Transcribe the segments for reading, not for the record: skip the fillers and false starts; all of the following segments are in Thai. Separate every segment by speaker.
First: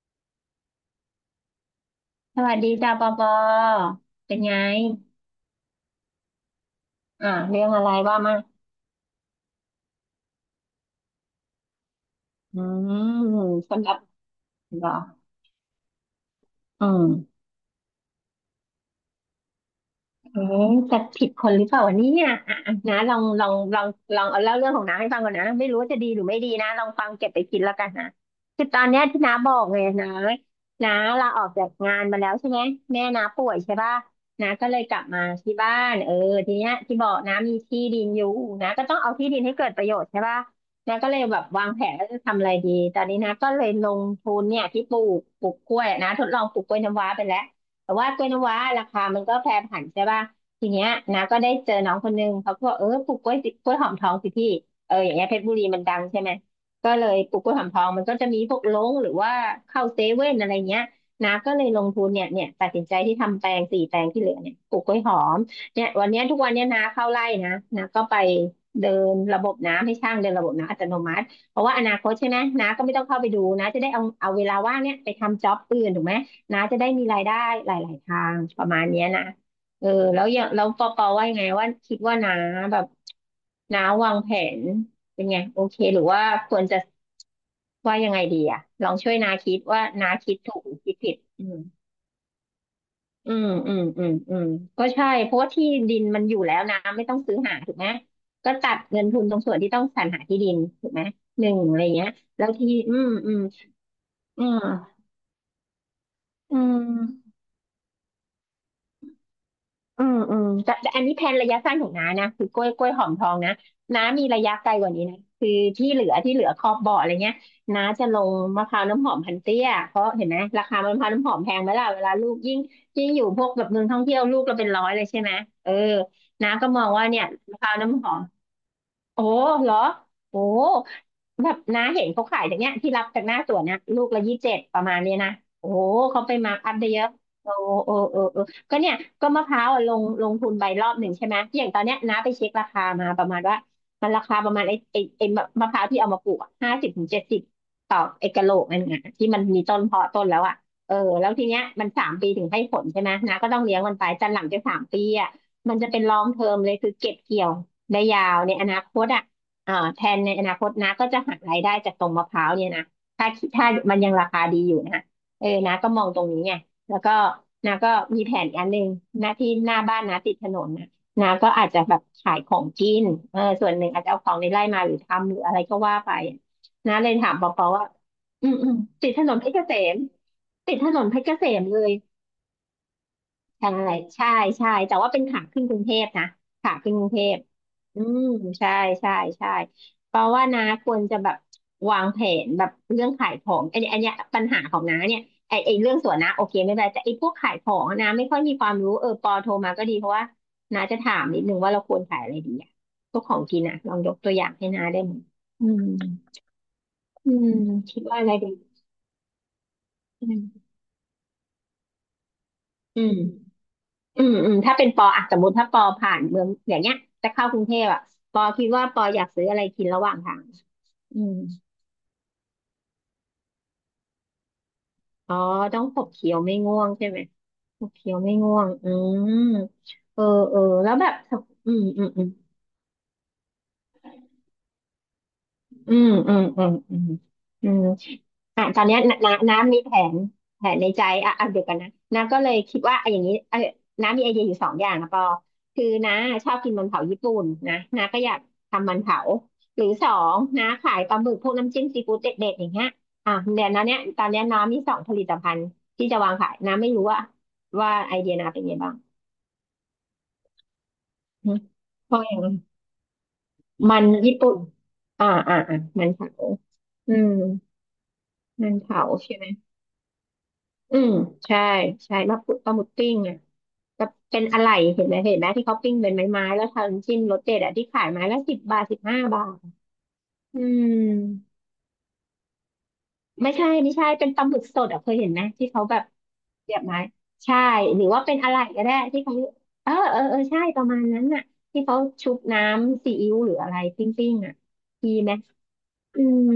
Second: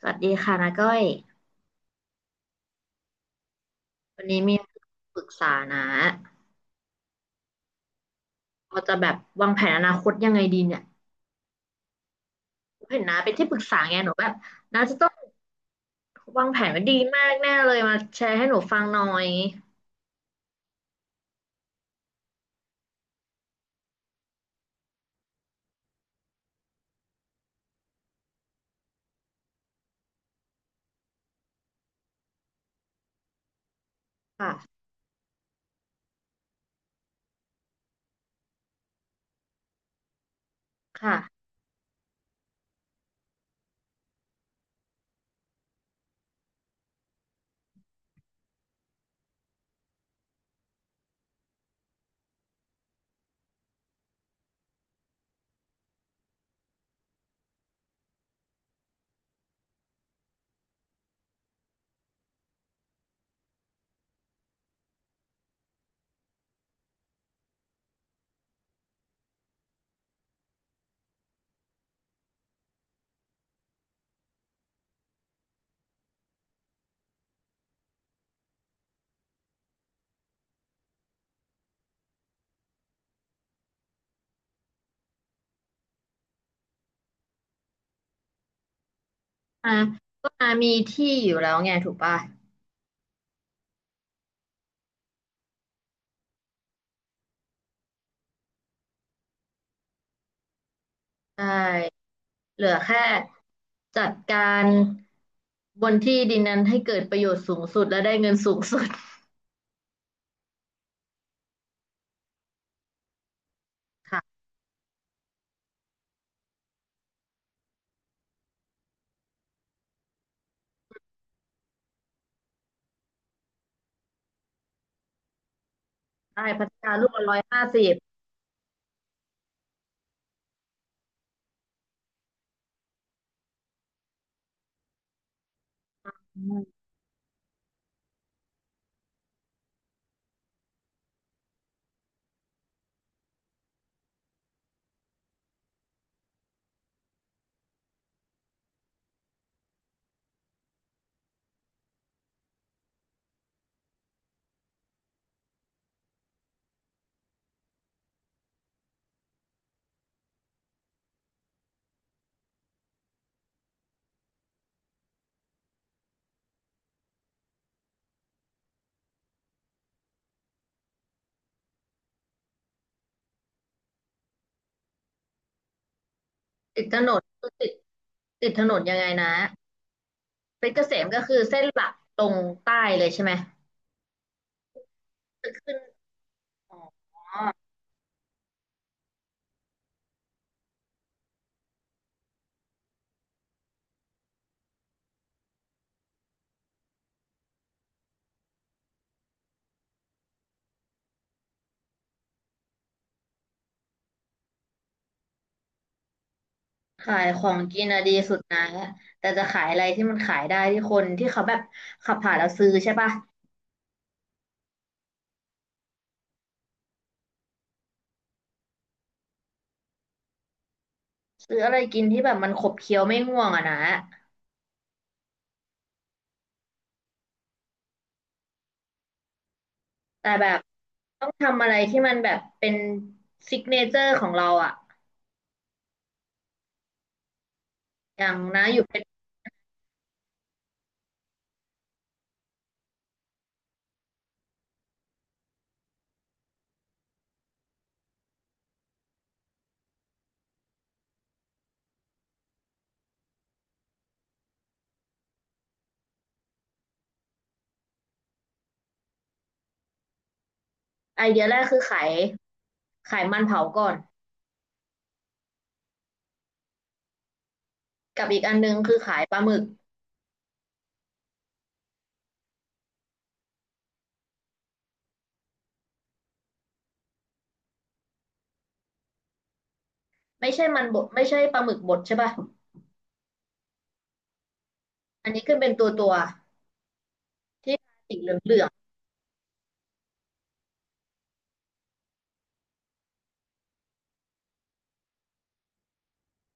Speaker 1: สวัสดีค่ะนาก้อย
Speaker 2: สวัสดีจ้าปอปอ
Speaker 1: วัน
Speaker 2: เป็น
Speaker 1: นี้
Speaker 2: ไง
Speaker 1: มีปรึกษานะ
Speaker 2: อ่าเรื่องอะไรว่ามา
Speaker 1: เราจะแบบวางแผนอนาคตยังไงดีเนี่ย
Speaker 2: อืม
Speaker 1: เห็นนะเป็นที่ปรึกษา
Speaker 2: สำหรั
Speaker 1: ไง
Speaker 2: บ
Speaker 1: หนูแบบนา
Speaker 2: เหรอ
Speaker 1: จะต้องวางแผนไว้
Speaker 2: อื
Speaker 1: ดีมาก
Speaker 2: ม
Speaker 1: แน่เลยมาแชร์ให้หนูฟังหน่อย
Speaker 2: เอ๊ะจะผิดคนหรือเปล่าวะเนี่ยอ่ะนะลองเอาเล่าเรื่องของน้าให้ฟังก่อนนะไม่รู้ว่าจะดีหรือไม่ดีนะลองฟังเก็บไปคิดแล้วกันนะคือตอนเนี้ยที่น้าบอกไงนะน้าลาออกจากงานมาแล้วใช่ไหมแม่น้าป่วยใช่ป่ะน้า
Speaker 1: ค่ะ
Speaker 2: ก็เลยกลับมาที่บ้านเออทีเนี้ยที่บอกน้ามีที่ดินอยู่นะก็ต้องเอาที่ดินให้เกิดประโยชน์ใช่ป่ะน้าก็เลยแบ
Speaker 1: ค่ะ
Speaker 2: บวางแผนว่าจะทำอะไรดีตอนนี้น้าก็เลยลงทุนเนี่ยที่ปลูกกล้วยนะทดลองปลูกกล้วยน้ำว้าไปแล้ว แต่ว่ากล้วยน้ำว้าราคามันก็แปรผันใช่ป่ะทีเนี้ยนะก็ได้เจอน้องคนนึงเขาก็บอกเออปลูกกล้วยสิกล้วยหอมทองสิพี่เอออย่างเงี้ยเพชรบุรีมันดังใช่ไหมก็เลยปลูกกล้วยหอมทองมันก็จะมีพวกลงหรือว่าเข้าเซเว่นอะไรเงี้ยนะก็เลยลงทุนเนี่ยตัดสินใจที่ทำแปลงสี่แปลงที่เหลือเนี่ยปลูกกล้วยหอมเนี่ยวันเนี้ยทุกวันเนี้ยนาเข้าไร่นะนาก็ไปเดินระบบน้ำให้ช่างเดินระบบน้ำอัตโนมัติเพราะว่าอนาคตใช่ไหมนาก็ไม่ต้องเข้าไปดูนะจะได้เอาเวลาว่างเนี่ยไปทำจ็อบอื่นถูกไหม นะจะได้มีรายได้หลายๆ ทางประมาณเนี้ยนะเออแล้วอย่างแล้วปอปอว่ายังไงว่าคิดว่านาแบบนาวางแผนเป็นไงโอเคหรือว่าควรจะว่ายังไงดีอะลองช่วยนาคิด
Speaker 1: อ่า
Speaker 2: ว่านา
Speaker 1: ก็
Speaker 2: คิด
Speaker 1: นา
Speaker 2: ถูกห
Speaker 1: มี
Speaker 2: รือคิด
Speaker 1: ที่
Speaker 2: ผิด
Speaker 1: อยู่แล้วไงถูกป่ะ
Speaker 2: อืมอืมอืมอืมก็ใช่เพราะว่าที่ดินมันอยู่แล้วนะไม่ต้องซื้อหาถูกไหมก็ตัดเงินทุนตรงส่วนที่ต้องสรรหาที่ดินถูกไหม
Speaker 1: ใช
Speaker 2: หนึ่งอะไร
Speaker 1: ่
Speaker 2: เงี้ยแล้ว
Speaker 1: เหลื
Speaker 2: ที่
Speaker 1: อแค่จัดกา
Speaker 2: อืม
Speaker 1: รบนที่ดิน
Speaker 2: อื
Speaker 1: นั้นให้เกิดประ
Speaker 2: ม
Speaker 1: โยชน์สูงสุดและได้เงินสูงสุด
Speaker 2: แต่อันนี้แผนระยะสั้นของน้านะคือกล้วยหอมทองนะน้า
Speaker 1: ค่ะ
Speaker 2: มีระยะไกลกว่านี้นะคือที่เหลือครอบบ่ออะไรเงี้ยน้าจะลงมะพร้าวน้ำหอมพันเตี้ยเพราะเห็นไหมราคามะพร้าวน้ำหอมแพงไหมล่ะเวลาลูกยิ่งอยู่พวกแบบเมืองท่องเที่ยวลูกเราเป็นร้อยเลยใช่ไหมเออ
Speaker 1: ได้
Speaker 2: น้า
Speaker 1: พั
Speaker 2: ก็
Speaker 1: ฒ
Speaker 2: มอง
Speaker 1: นา
Speaker 2: ว่า
Speaker 1: ลูก
Speaker 2: เนี่
Speaker 1: ละ
Speaker 2: ย
Speaker 1: ร้อย
Speaker 2: มะ
Speaker 1: ห้า
Speaker 2: พร้าว
Speaker 1: สิบ
Speaker 2: น้ำหอมโอ้เหรอโอ้ แบบน้าเห็นเขาขายจากเนี้ยที่รับจากหน้าสวนนะลูกละ27ประมาณเนี้ยนะโอ้โหเขาไปมาร์คอัพได้เยอะโอ้โอ้โอ้โอ้ก็เนี่ยก็มะพร้าวอะลงทุนไปรอบหนึ่งใช่ไหมอย่างตอนเนี้ยน้าไปเช็คราคามาประมาณว่ามันราคาประมาณไอ้มะมะพร้าวที่เอามาปลูก50 ถึง 70ต่อไอ้กะโหลกนั่นไงที่มันมีต้นเพาะต้นแล้วอ่ะเออแล้วทีเนี้ยมันสามปีถึงให้ผลใช่ไหมน้าก็ต้องเลี้ยงมันไปจนหลังจากสามปีอ่ะมันจะเป็นลองเทอมเลยคือเก็บเกี่ยวได้ยาวในอนาคตอ่ะ อ่าแผนในอนาคตนะก็จะหักรายได้จากตรงมะพร้าวเนี่ยนะถ้าถ้ามันยังราคาดีอยู่นะเออนะก็มองตรงนี้ไงแล้วก็นะก็มีแผนอีกอันหนึ่งนะที่หน้าบ้านนะติดถนนนะนะก็อาจจะแบบขายของกินเออส่วนหนึ่งอาจจะเอาของในไร่มาหรือทำหรืออะไรก็ว่าไป
Speaker 1: ติด
Speaker 2: นะ
Speaker 1: ถ
Speaker 2: เล
Speaker 1: น
Speaker 2: ย
Speaker 1: น
Speaker 2: ถามปอปอ
Speaker 1: ติด
Speaker 2: ว่าอื
Speaker 1: ติด
Speaker 2: ม
Speaker 1: ถ
Speaker 2: อื
Speaker 1: น
Speaker 2: ม
Speaker 1: นยังไง
Speaker 2: ติดถน
Speaker 1: นะ
Speaker 2: นเพชรเกษม
Speaker 1: เพช
Speaker 2: ติ
Speaker 1: ร
Speaker 2: ด
Speaker 1: เก
Speaker 2: ถ
Speaker 1: ษ
Speaker 2: นน
Speaker 1: ม
Speaker 2: เพ
Speaker 1: ก็
Speaker 2: ชรเก
Speaker 1: คือ
Speaker 2: ษ
Speaker 1: เส้
Speaker 2: ม
Speaker 1: น
Speaker 2: เล
Speaker 1: หลั
Speaker 2: ย
Speaker 1: กตรงใต้เลยใช่ไหม
Speaker 2: ใช่ใช่ใช่แต่ว่าเป็นขา
Speaker 1: จะ
Speaker 2: ขึ้น
Speaker 1: ขึ้
Speaker 2: ก
Speaker 1: น
Speaker 2: รุงเทพนะขา
Speaker 1: อ๋อ
Speaker 2: ขึ้นกรุงเทพอืมใช่ใช่ใช่เพราะว่านาควรจะแบบวางแผนแบบเรื่องขายของอันนี้อันเนี้ยปัญหาของน้าเนี่ยไอเรื่องสวนนะโอเคไม่เป็นไรแต่ไอพวกขายของอะนะไม่ค่อยมีความรู้เออปอโทรมาก็ดีเพราะว่านาจะถามนิดนึงว่าเราควรขายอะไรดีอะพวกของกินอะลองยกตัวอย่างให้นาได้ไหมอืม
Speaker 1: ขาย
Speaker 2: อื
Speaker 1: ขอ
Speaker 2: ม
Speaker 1: งกิน
Speaker 2: คิ
Speaker 1: อะ
Speaker 2: ด
Speaker 1: ดี
Speaker 2: ว่าอะไร
Speaker 1: สุด
Speaker 2: ดี
Speaker 1: นะแต่จะขายอะไรที่มัน
Speaker 2: อื
Speaker 1: ขายได้
Speaker 2: ม
Speaker 1: ที่คนที่เขาแบบขับผ่านแล้วซื้อใช่
Speaker 2: อื
Speaker 1: ปะ
Speaker 2: ม ถ้าเป็นปออ่ะสมมติถ้าปอผ่านเมืองอย่างเงี้ยจะเข้ากรุงเทพอ่ะปอคิดว่าปออยากซื้ออะไรกินระหว่างทางอืม
Speaker 1: ซื้ออะไรกินที่แบบมันขบเคี้ยวไม่ง่วงอะนะ
Speaker 2: อ๋อต้องขบเคี้ยวไม่ง่วงใช่ไหมขบเคี้ยวไม่ง่วงอืมเออ
Speaker 1: แต่แบ
Speaker 2: เอ
Speaker 1: บ
Speaker 2: อแล้วแบบ
Speaker 1: ต้องทำอะ
Speaker 2: อื
Speaker 1: ไร
Speaker 2: ม
Speaker 1: ที่
Speaker 2: อืม
Speaker 1: มัน
Speaker 2: อืม
Speaker 1: แบบเป็นซิกเนเจอร์ของเราอะ
Speaker 2: อืมอืมอืมอืมอืม
Speaker 1: อย่าง
Speaker 2: อ่ะ
Speaker 1: นะอ
Speaker 2: ตอ
Speaker 1: ยู่
Speaker 2: นเนี้
Speaker 1: เป็
Speaker 2: ย
Speaker 1: น
Speaker 2: นน้าน้ำมีแผนแผนในใจอ่ะอ่ะเดี๋ยวกันนะน้าก็เลยคิดว่าไอ้อย่างนี้เออน้ามีไอเดียอยู่สองอย่างนะปอคือน้าชอบกินมันเผาญี่ปุ่นนะน้าก็อยากทำมันเผาหรือสองน้าขายปลาหมึกพวกน้ำจิ้มซีฟู้ดเด็ดๆอย่างเงี้ยอ่ะเดี๋ยวน้าเนี้ยตอนเนี้ยน้ามีสองผลิตภัณฑ์ที่จะวางขายน้าไม่รู้ว่าไอเดียน้าเป็นไงบ้าง
Speaker 1: ไอเดีย
Speaker 2: ม
Speaker 1: แรกคือ
Speaker 2: เพราะอย่าง
Speaker 1: ขายมันเผาก่อน
Speaker 2: มันญี่ปุ่นมันเผาอืม
Speaker 1: กับอีกอันนึ
Speaker 2: มั
Speaker 1: ง
Speaker 2: น
Speaker 1: คือ
Speaker 2: เผา
Speaker 1: ขายป
Speaker 2: ใช่
Speaker 1: ลา
Speaker 2: ไหม
Speaker 1: หมึก
Speaker 2: อืมใช่ใช่มะพร้าวปลาหมึกปิ้งอ่ะจะเป็นอะไรเห็นไหมเห็นไหมที่เขาปิ้งเป็นไม้ๆแล้วทำจิ้มรสเด็ดอ่ะที่ขายไม้ละสิบบาทสิบห้าบาท
Speaker 1: ไม่
Speaker 2: อื
Speaker 1: ใช่มัน
Speaker 2: ม
Speaker 1: บดไม่ใช่ปลาหมึกบดใช่ปะ
Speaker 2: ไม่ใช่ไม่ใช่เป็นปลาหมึกสดอ่ะเคยเห็
Speaker 1: อัน
Speaker 2: นไหม
Speaker 1: นี้ขึ้น
Speaker 2: ที่
Speaker 1: เป็น
Speaker 2: เขาแบบ
Speaker 1: ตัว
Speaker 2: เสียบไม้ใช่
Speaker 1: ที่พลา
Speaker 2: หรือ
Speaker 1: สี
Speaker 2: ว่า
Speaker 1: เห
Speaker 2: เป็นอะไร
Speaker 1: ลือง
Speaker 2: ก็ได้ที่เขาเออเออเออใช่ประมาณนั้นน่ะที่เขาชุบน้ำซีอิ๊วหรืออะไรปิ้งๆอ่ะดีไหม อืม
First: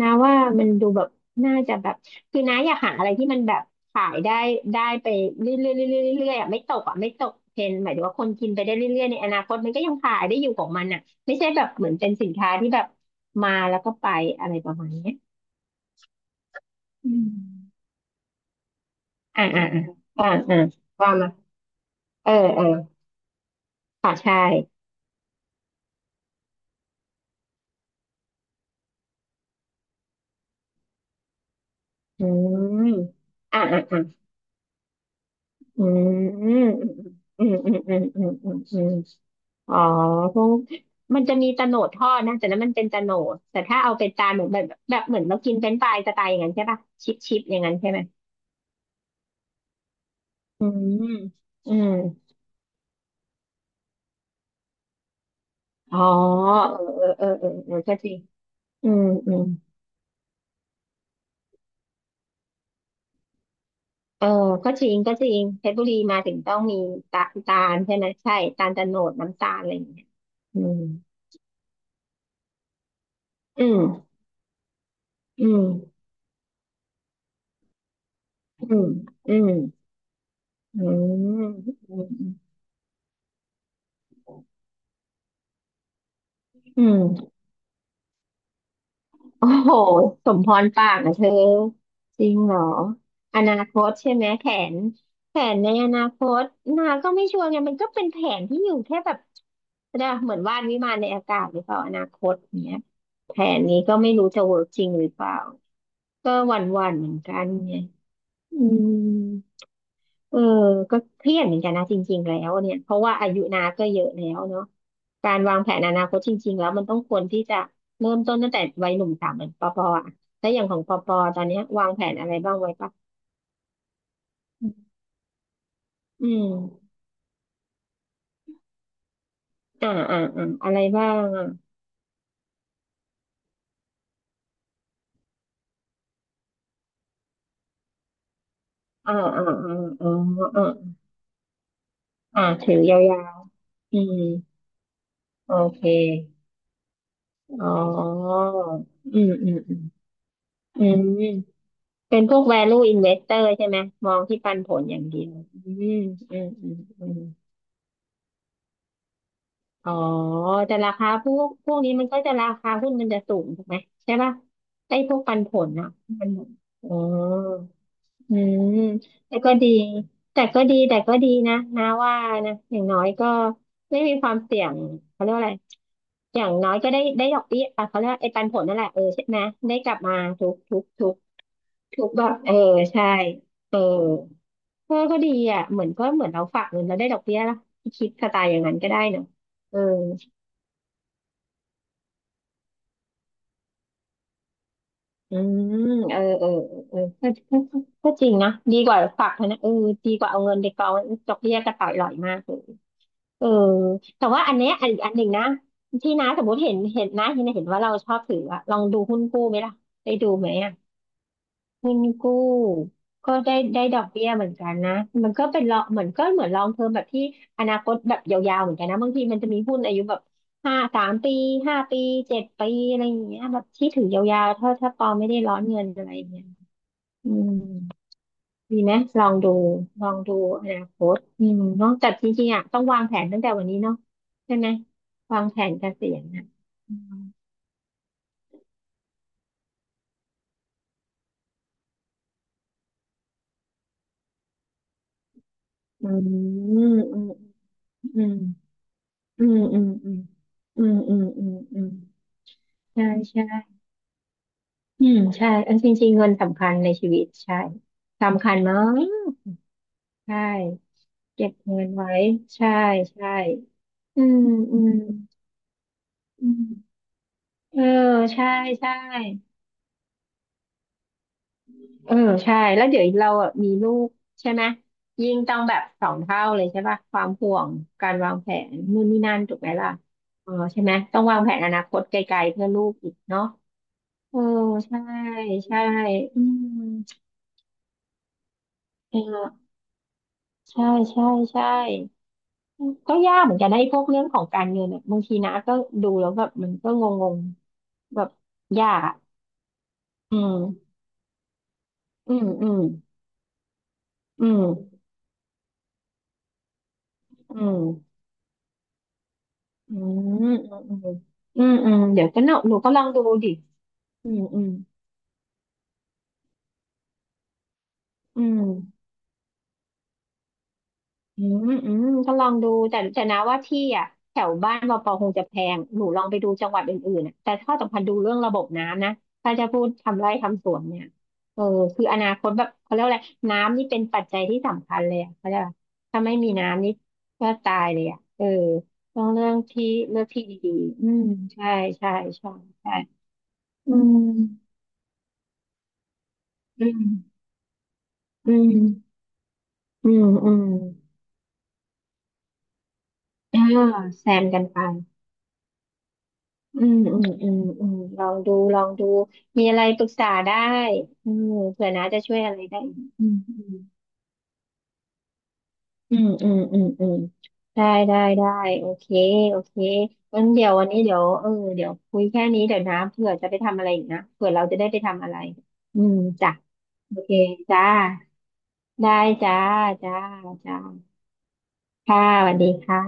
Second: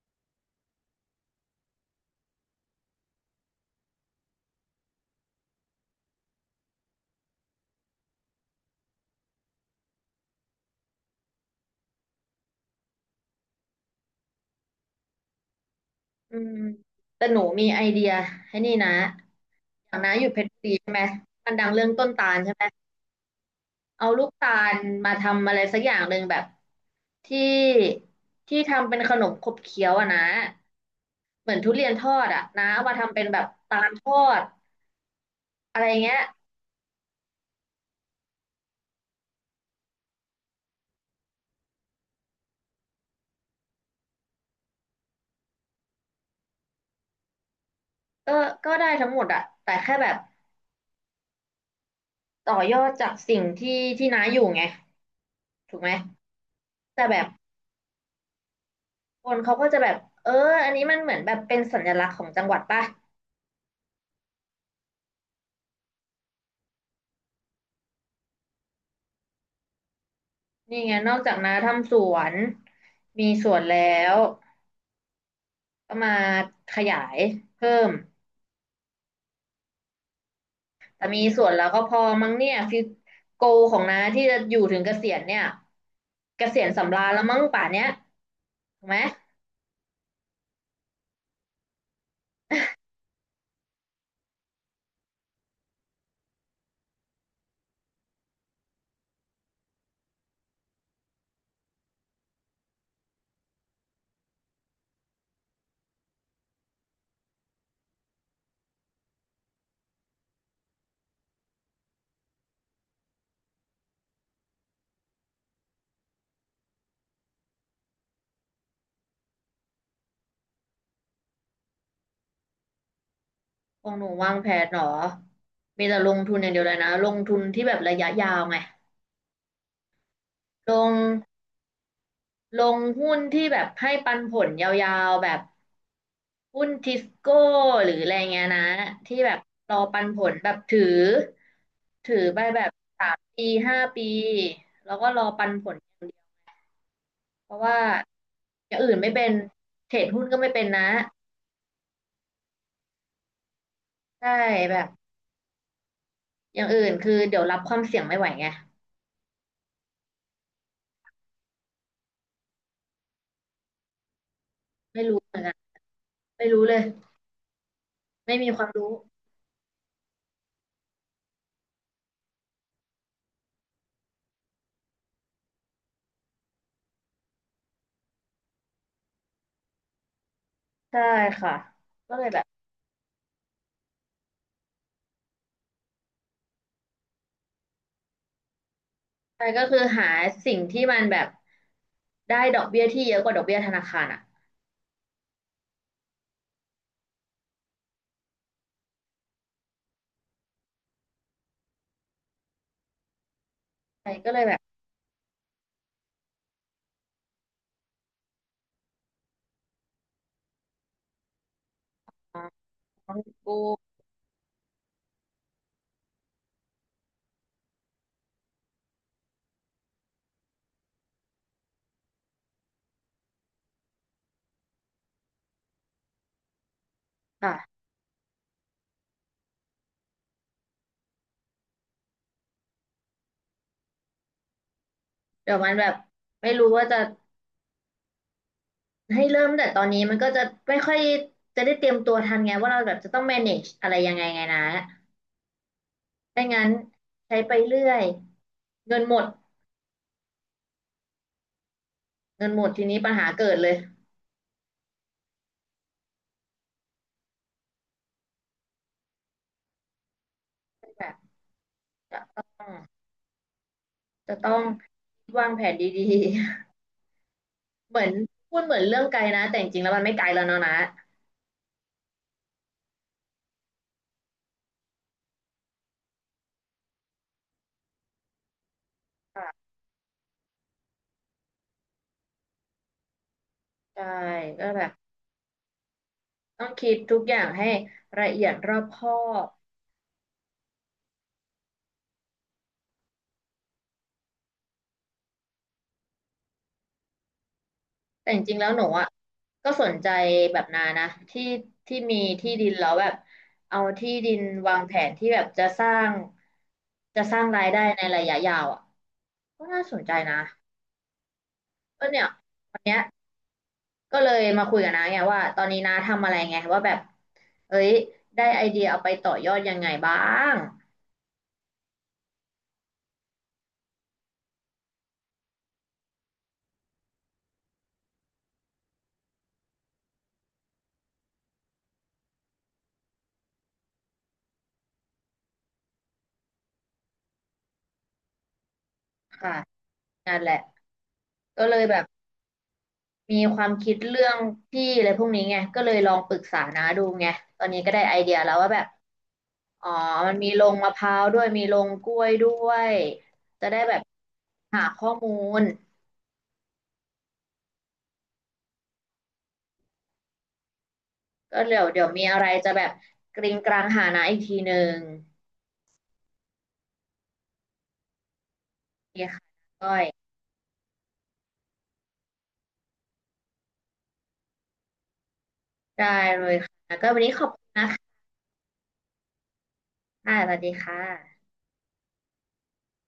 Speaker 2: นะว่ามันดูแบบน่าจะแบบคือนะอยากหาอะไรที่มันแบบขายได้ได้ไปเรื่อยๆเรื่อยๆเรื่อยๆอ่ะไม่ตกอ่ะไม่ตกเทรนด์หมายถึงว่าคนกินไปได้เรื่อยๆในอนาคตมันก็ยังขายได้อยู่ของมันอ่ะไม่ใช่แบบเหมือนเป็นสินค้าที่แบบมาแล้วก็ไปอะไรประมาณเนี้ย
Speaker 1: ๆอืม
Speaker 2: อื
Speaker 1: แต่
Speaker 2: ม
Speaker 1: หนูมีไอเดียให้นี่นะ
Speaker 2: อ่าอ่า
Speaker 1: อย่างน้าอ
Speaker 2: อ่า
Speaker 1: ยู่เพชร
Speaker 2: อ่า
Speaker 1: บุรีใช่ไหม
Speaker 2: อ่าว่ามา
Speaker 1: มันดังเรื่องต้นตา
Speaker 2: เออ
Speaker 1: ลใช่ไห
Speaker 2: เอ
Speaker 1: ม
Speaker 2: อ
Speaker 1: เอา
Speaker 2: ค่ะ
Speaker 1: ลูก
Speaker 2: ใช่
Speaker 1: ตาลมาทำอะไรสักอย่างหนึ่งแบบที่ทำเป็นขนมขบเคี้ยวอะนะเหมือนทุเรียนทอ
Speaker 2: อื
Speaker 1: ดอะนะเอา
Speaker 2: ม
Speaker 1: มาทำเป็นแบบ
Speaker 2: อ่า
Speaker 1: ตา
Speaker 2: อ่า
Speaker 1: ล
Speaker 2: อ่า
Speaker 1: ทอดอะ
Speaker 2: อื
Speaker 1: ไร
Speaker 2: ม
Speaker 1: เงี้ย
Speaker 2: อืมอืมอืมอืมอืมอืม อ๋อคกมันจะมีโะโหนดทอดนะแต่นั้นมันเป็นตะโหนดแต่ถ้าเอาเป็นจานเหมือนแบบเหมือนเรากินเป็นช์ฟรายสไตล์อย่างนั้นใช่ปะชิปอย่างนั้นใช่ไหม
Speaker 1: ก็ก็ได้ทั้งหมดอะแต่แค่แบบ
Speaker 2: อืมอืม
Speaker 1: ต่อยอดจากสิ่งที่ที่น้าอยู่ไงถูกไหม
Speaker 2: อ๋อเอ
Speaker 1: แต่
Speaker 2: อ
Speaker 1: แบ
Speaker 2: เอ
Speaker 1: บ
Speaker 2: อเออเออเออก็จริงอืม
Speaker 1: ค
Speaker 2: อื
Speaker 1: น
Speaker 2: ม
Speaker 1: เขาก็จะแบบเอออันนี้มันเหมือนแบบเป็นสัญลักษณ์ของจังหวัดป่ะ
Speaker 2: เออก็จริงก็จริงเพชรบุรีมาถึงต้องมีตาตาลใช่ไหมใช่ตาลโตะโหนดน้ำตาลอะไรอย่างเงี้ยอื
Speaker 1: นี่
Speaker 2: ม
Speaker 1: ไงนอกจากน้าทำสวนมีสวน
Speaker 2: อื
Speaker 1: แล้
Speaker 2: ม
Speaker 1: ว
Speaker 2: อืม
Speaker 1: ก็มาขยายเพิ่ม
Speaker 2: อืมอืมอื
Speaker 1: แต่มีส
Speaker 2: ม
Speaker 1: วนแล้วก็พ
Speaker 2: อื
Speaker 1: อ
Speaker 2: ม
Speaker 1: มั้งเนี่ยฟิวโกของน้าที่จะอยู่ถึงเกษียณเนี่ยเกษียณ
Speaker 2: อื
Speaker 1: สำรา
Speaker 2: ม
Speaker 1: ญแล้วมั้งป่านเนี้ยถูกไหม
Speaker 2: โอ้โหสมพรปากนะเธอจริงเหรออนาคตใช่ไหมแผนแผนในอนาคตนาก็ไม่ชัวร์ไงมันก็เป็นแผนที่อยู่แค่แบบนะเหมือนวาดวิมานในอากาศหรือเปล่าอนาคตเนี้ยแผนนี้ก็ไม่รู้จะเวิร์กจริงหรือเปล่าก็หวั่นๆเหมือนกันไงอืม เออก็เครียดเหมือนกันนะจริงๆแล้วเนี่ยเพราะว่าอายุนาก็เยอะแล้วเนาะการวางแผนอนาคตจริงๆแล้วมันต้องควรที่จะเริ่มต้นตั้งแต่วัยหนุ่มสาวเหมือนปอปออะแล้วอย่างของปอปอตอนเนี้ยวางแผนอะไรบ้างไว้ปะ
Speaker 1: ของหนูวางแผนเหรอมีแต่ลง
Speaker 2: อื
Speaker 1: ทุนอย่างเดียวเลยนะ
Speaker 2: ม
Speaker 1: ลงทุนที่แบบระยะยาวไง
Speaker 2: อะ
Speaker 1: ล
Speaker 2: ไร
Speaker 1: ง
Speaker 2: บ้างอ่ะ
Speaker 1: ลงหุ้นที่แบบให้ปันผลยาวๆแบบ หุ้นทิสโก้หรืออะไรเงี้ยนะ
Speaker 2: อ่า
Speaker 1: ที่แบบ
Speaker 2: อ่า
Speaker 1: ร
Speaker 2: อ่า
Speaker 1: อปั
Speaker 2: อ๋
Speaker 1: น
Speaker 2: อ
Speaker 1: ผลแบบ
Speaker 2: อ่า
Speaker 1: ถือถือไปแบบ
Speaker 2: ถือยาว
Speaker 1: ปีห้า
Speaker 2: ๆอื
Speaker 1: ปี
Speaker 2: ม
Speaker 1: แล้วก็รอปัน
Speaker 2: โอ
Speaker 1: ผล
Speaker 2: เค
Speaker 1: อย่างเดียวเพราะ
Speaker 2: อ๋
Speaker 1: ว่า
Speaker 2: อ
Speaker 1: อย่างอื่นไม่
Speaker 2: อื
Speaker 1: เป็
Speaker 2: ม
Speaker 1: น
Speaker 2: อืมอืม
Speaker 1: เทรดหุ้นก็ไม่เป็น
Speaker 2: อื
Speaker 1: นะ
Speaker 2: มเป็นพวก value investor ใช่ไหมมอง
Speaker 1: ใช่
Speaker 2: ที่ปันผ
Speaker 1: แบ
Speaker 2: ล
Speaker 1: บ
Speaker 2: อย่างเดียวอืมอืม
Speaker 1: อย่า
Speaker 2: อื
Speaker 1: ง
Speaker 2: ม
Speaker 1: อื่น
Speaker 2: อื
Speaker 1: คือ
Speaker 2: ม
Speaker 1: เดี๋ยวรับความเสี่ยงไม่ไหวไง
Speaker 2: อ๋อแต่ราคาพวกนี้มันก็จะราคาหุ้นมันจะสูงถูกไหมใช่ป่ะไอ้
Speaker 1: ไม่
Speaker 2: พว
Speaker 1: รู้
Speaker 2: ก
Speaker 1: เห
Speaker 2: ปั
Speaker 1: มือ
Speaker 2: น
Speaker 1: นกั
Speaker 2: ผ
Speaker 1: น
Speaker 2: ลอ่ะมันหม
Speaker 1: ไม่
Speaker 2: ด
Speaker 1: รู้เลย
Speaker 2: อ๋ออื
Speaker 1: ไม่มีควา
Speaker 2: ม
Speaker 1: มรู้
Speaker 2: แต่ก็ดีแต่ก็ดีแต่ก็ดีนะว่านะอย่างน้อยก็ไม่มีความเสี่ยงเขาเรียกว่าอะไรอย่างน้อยก็ได้ได้ดอกเบี้ยอ่ะเขาเรียกว่าไอ้ปันผลนั่นแหละเออใช่ไหมได้กลับมาทุกทุก
Speaker 1: ใช่
Speaker 2: ทุก
Speaker 1: ค่ะ
Speaker 2: ทุก
Speaker 1: ก็เล
Speaker 2: แบ
Speaker 1: ย
Speaker 2: บ
Speaker 1: แบบ
Speaker 2: เออใช่เออเออก็ดีอ่ะเหมือนก็เหมือนเราฝากเงินแล้วได้ดอกเบี้ยล่ะคิดสไตล์อย่างนั้นก็ได้เนอะ
Speaker 1: ใช่ก็
Speaker 2: เอ
Speaker 1: คื
Speaker 2: อ
Speaker 1: อหาสิ่งที่มันแบบได้ดอกเบี้ยที่เยอะกว่าดอกเบี้ยธนาคารอ่ะ
Speaker 2: อืมเออก็จริงนะดีกว่าฝากธนะเออดีกว่าเอาเงินไปกองดอกเบี้ยกระต่ายลอยมากเลยเออ
Speaker 1: ใช่
Speaker 2: แต่
Speaker 1: ก็เล
Speaker 2: ว่า
Speaker 1: ย
Speaker 2: อั
Speaker 1: แบ
Speaker 2: น
Speaker 1: บ
Speaker 2: เนี้ยอันอีกอันหนึ่งนะที่น้าสมมติเห็นนะที่น้าเห็นว่าเราชอบถืออะลองดูหุ้นกู้ไหมล่ะได้ดูไหมอะหุ้นกู้
Speaker 1: ลอง
Speaker 2: ก็ได้
Speaker 1: ดู
Speaker 2: ได้ดอกเบี้ยเหมือนกันนะมันก็เป็นลองเหมือนก็เหมือนลองเทอมแบบที่อนาคตแบบยาวๆเหมือนกันนะบางทีมันจะมีหุ้นอายุแบบห้าสามปีห้าปีเจ็ดปีอะไรอย่างเงี้ยแบบที่ถือยาวๆถ้าปอไม่ได้ร้อนเงินอะไรอย่างเงี้ย อื
Speaker 1: ค่ะ
Speaker 2: มดีไหมลองดูลองดูอนาคตอืมเนอะแต่จริงๆอ่ะต้องวางแผนตั้งแต่วันนี้เนาะใช่ไหมวาง
Speaker 1: เดี๋ย
Speaker 2: แผ
Speaker 1: วมั
Speaker 2: น
Speaker 1: นแบ
Speaker 2: เก
Speaker 1: บ
Speaker 2: ษียณอ่ะ
Speaker 1: ไม่รู้ว่าจะให้เริ่มแต่ตอนนี้มันก็จะไม่ค่อยจะได้เตรียมตัวทันไงว่าเราแบบจะต้อง manage อะไรยังไงไงนะ
Speaker 2: อื
Speaker 1: ไม่งั้น
Speaker 2: มอืม
Speaker 1: ใช้ไปเรื่อย
Speaker 2: อืม
Speaker 1: เงินหมด
Speaker 2: อืมอืมอืมอืมอืมอืมอืมอืม
Speaker 1: เงินหมดทีนี้
Speaker 2: ใช่
Speaker 1: ปัญหาเกิดเล
Speaker 2: ใช่
Speaker 1: ย
Speaker 2: อืมใช่เอันจริงๆเงินสำคัญในชีวิตใช่สำคัญมากใช่
Speaker 1: แบบ
Speaker 2: เก็บเงินไว้ใช่ใช่อืมอืม
Speaker 1: จะต้องวางแผนดี
Speaker 2: อื
Speaker 1: ๆ
Speaker 2: มเออ
Speaker 1: เหมือน
Speaker 2: ใช่
Speaker 1: พูดเหมือน
Speaker 2: ใช่
Speaker 1: เรื่องไกลนะแต่จริงๆแล้วมันไม่ไกลแล้วเนาะนะ
Speaker 2: เออใช่แล้วเดี๋ยวเราอ่ะมีลูกใช่ไหมยิ่งต้องแบบสองเท่าเลยใช่ป่ะความห่วงการวางแผนนู่นนี่นั่นถูก
Speaker 1: ค่ะ
Speaker 2: ไหมล่ะเออใช่ไหมต้องวางแผนอนาคตไกลๆเพื่อลูกอีกเนาะ
Speaker 1: ใช่
Speaker 2: เออ
Speaker 1: ก็แบบ
Speaker 2: ใช่ใช่อืม
Speaker 1: ต้องคิดทุกอย่างให้ละเอียดรอบคอ
Speaker 2: เอ
Speaker 1: บ
Speaker 2: อใช่ใช่ใช่ก็ยากเหมือนกันนะไอ้พวกเรื่องของการเงินอ่ะบางทีนะก็ดูแล้วแบบมันก็งงๆแบ
Speaker 1: แต่
Speaker 2: บ
Speaker 1: จริงๆแล้วหนู
Speaker 2: ยาก
Speaker 1: อ่ะ
Speaker 2: อะ
Speaker 1: ก็สนใจ
Speaker 2: อื
Speaker 1: แบบนา
Speaker 2: ม
Speaker 1: นะที่มี
Speaker 2: อืม
Speaker 1: ที่ดิ
Speaker 2: อื
Speaker 1: น
Speaker 2: ม
Speaker 1: แล้วแบบเอาที่ดิน
Speaker 2: อืม
Speaker 1: วางแผนที่แบบจะสร้าง
Speaker 2: อื
Speaker 1: รายได้ใน
Speaker 2: ม
Speaker 1: ระยะยาวอ่ะก็น่า
Speaker 2: อื
Speaker 1: สนใจนะ
Speaker 2: มอืมอืมอืม
Speaker 1: ก็เนี่
Speaker 2: เดี๋ย
Speaker 1: ย
Speaker 2: วก็เนาะหนู
Speaker 1: วัน
Speaker 2: ก็
Speaker 1: เนี้
Speaker 2: ล
Speaker 1: ย
Speaker 2: องดูดิ
Speaker 1: ก็
Speaker 2: อื
Speaker 1: เล
Speaker 2: ม
Speaker 1: ย
Speaker 2: อื
Speaker 1: มา
Speaker 2: ม
Speaker 1: คุยกับน้าไงว่าตอนนี้น้าทำอะไรไงว่าแบบเอ้ย
Speaker 2: อื
Speaker 1: ได้
Speaker 2: ม
Speaker 1: ไอเดียเอาไปต่อยอดยังไงบ้าง
Speaker 2: อืมอืมก็ลองดู แต่นะว่าที่อ่ะแถวบ้านเราปอคงจะแพง หนูลองไปดูจังหวัดอื่นๆอะแต่ข้อสำคัญดูเรื่องระบบน้ำนะถ้าจะพูดทำไร่ทำสวนเนี่ยเออคืออนาคตแบบเขาเรียกว่าอะไรน้ำนี่เป็นปัจจัยที่สำคัญเลยอะเขาเรียกว่าถ้าไม่มีน้ำนี่ก็ตายเลยอ่ะเออต้องเรื่อ
Speaker 1: ค่ะ
Speaker 2: งที่เลือก
Speaker 1: นั่น
Speaker 2: ที่
Speaker 1: แหละ
Speaker 2: ดีๆอืม
Speaker 1: ก็
Speaker 2: ใช่
Speaker 1: เลยแบบ
Speaker 2: ใช่ใช่ใช่
Speaker 1: มีความคิ
Speaker 2: อื
Speaker 1: ด
Speaker 2: ม
Speaker 1: เรื่องที่อะไรพวกนี้ไงก็เลยลองปรึกษาน้า
Speaker 2: อื
Speaker 1: ดู
Speaker 2: ม
Speaker 1: ไงตอนนี้ก็ได้ไอเดีย
Speaker 2: อื
Speaker 1: แล้วว่าแบบ
Speaker 2: ม
Speaker 1: อ๋อ
Speaker 2: อืม
Speaker 1: มันมี
Speaker 2: อื
Speaker 1: ล
Speaker 2: ม
Speaker 1: งมะพร้าวด้วยมีลงกล้วยด้วย
Speaker 2: อ่า
Speaker 1: จะได้แบบ
Speaker 2: แซมกันไป
Speaker 1: หาข้อมูล
Speaker 2: อืมอืมอืมอืมลองดูลองดูมีอะไรปรึกษาได้อืม
Speaker 1: ก็
Speaker 2: เผื่อ
Speaker 1: เดี๋
Speaker 2: น้า
Speaker 1: ยว
Speaker 2: จะ
Speaker 1: มี
Speaker 2: ช่ว
Speaker 1: อะ
Speaker 2: ย
Speaker 1: ไร
Speaker 2: อะไร
Speaker 1: จะ
Speaker 2: ได้
Speaker 1: แบบ
Speaker 2: อีกอืม
Speaker 1: กริงกลางหานะอีกทีหนึ่ง
Speaker 2: อืมอืมอืมอืมได้ได้ได้โอเค
Speaker 1: โอเคค่ะ
Speaker 2: โอเค
Speaker 1: ก้อย
Speaker 2: งั้นเดี๋ยววันนี้เดี๋ยวเออเดี๋ยวคุยแค่นี้เดี๋ยวน้าเผื่อจะไปทำอะไรอีกนะเผื่อเราจะได้ไปทำอะไรอื
Speaker 1: ได้
Speaker 2: ม
Speaker 1: เล
Speaker 2: จ้ะ
Speaker 1: ยค่ะก็
Speaker 2: โอ
Speaker 1: วัน
Speaker 2: เค
Speaker 1: นี้ขอบคุ
Speaker 2: จ้า
Speaker 1: ณ
Speaker 2: ได้จ้าจ้า
Speaker 1: ค่ะสวัสดี
Speaker 2: จ้า
Speaker 1: ค่ะ
Speaker 2: ค่ะสวัสดีค่ะ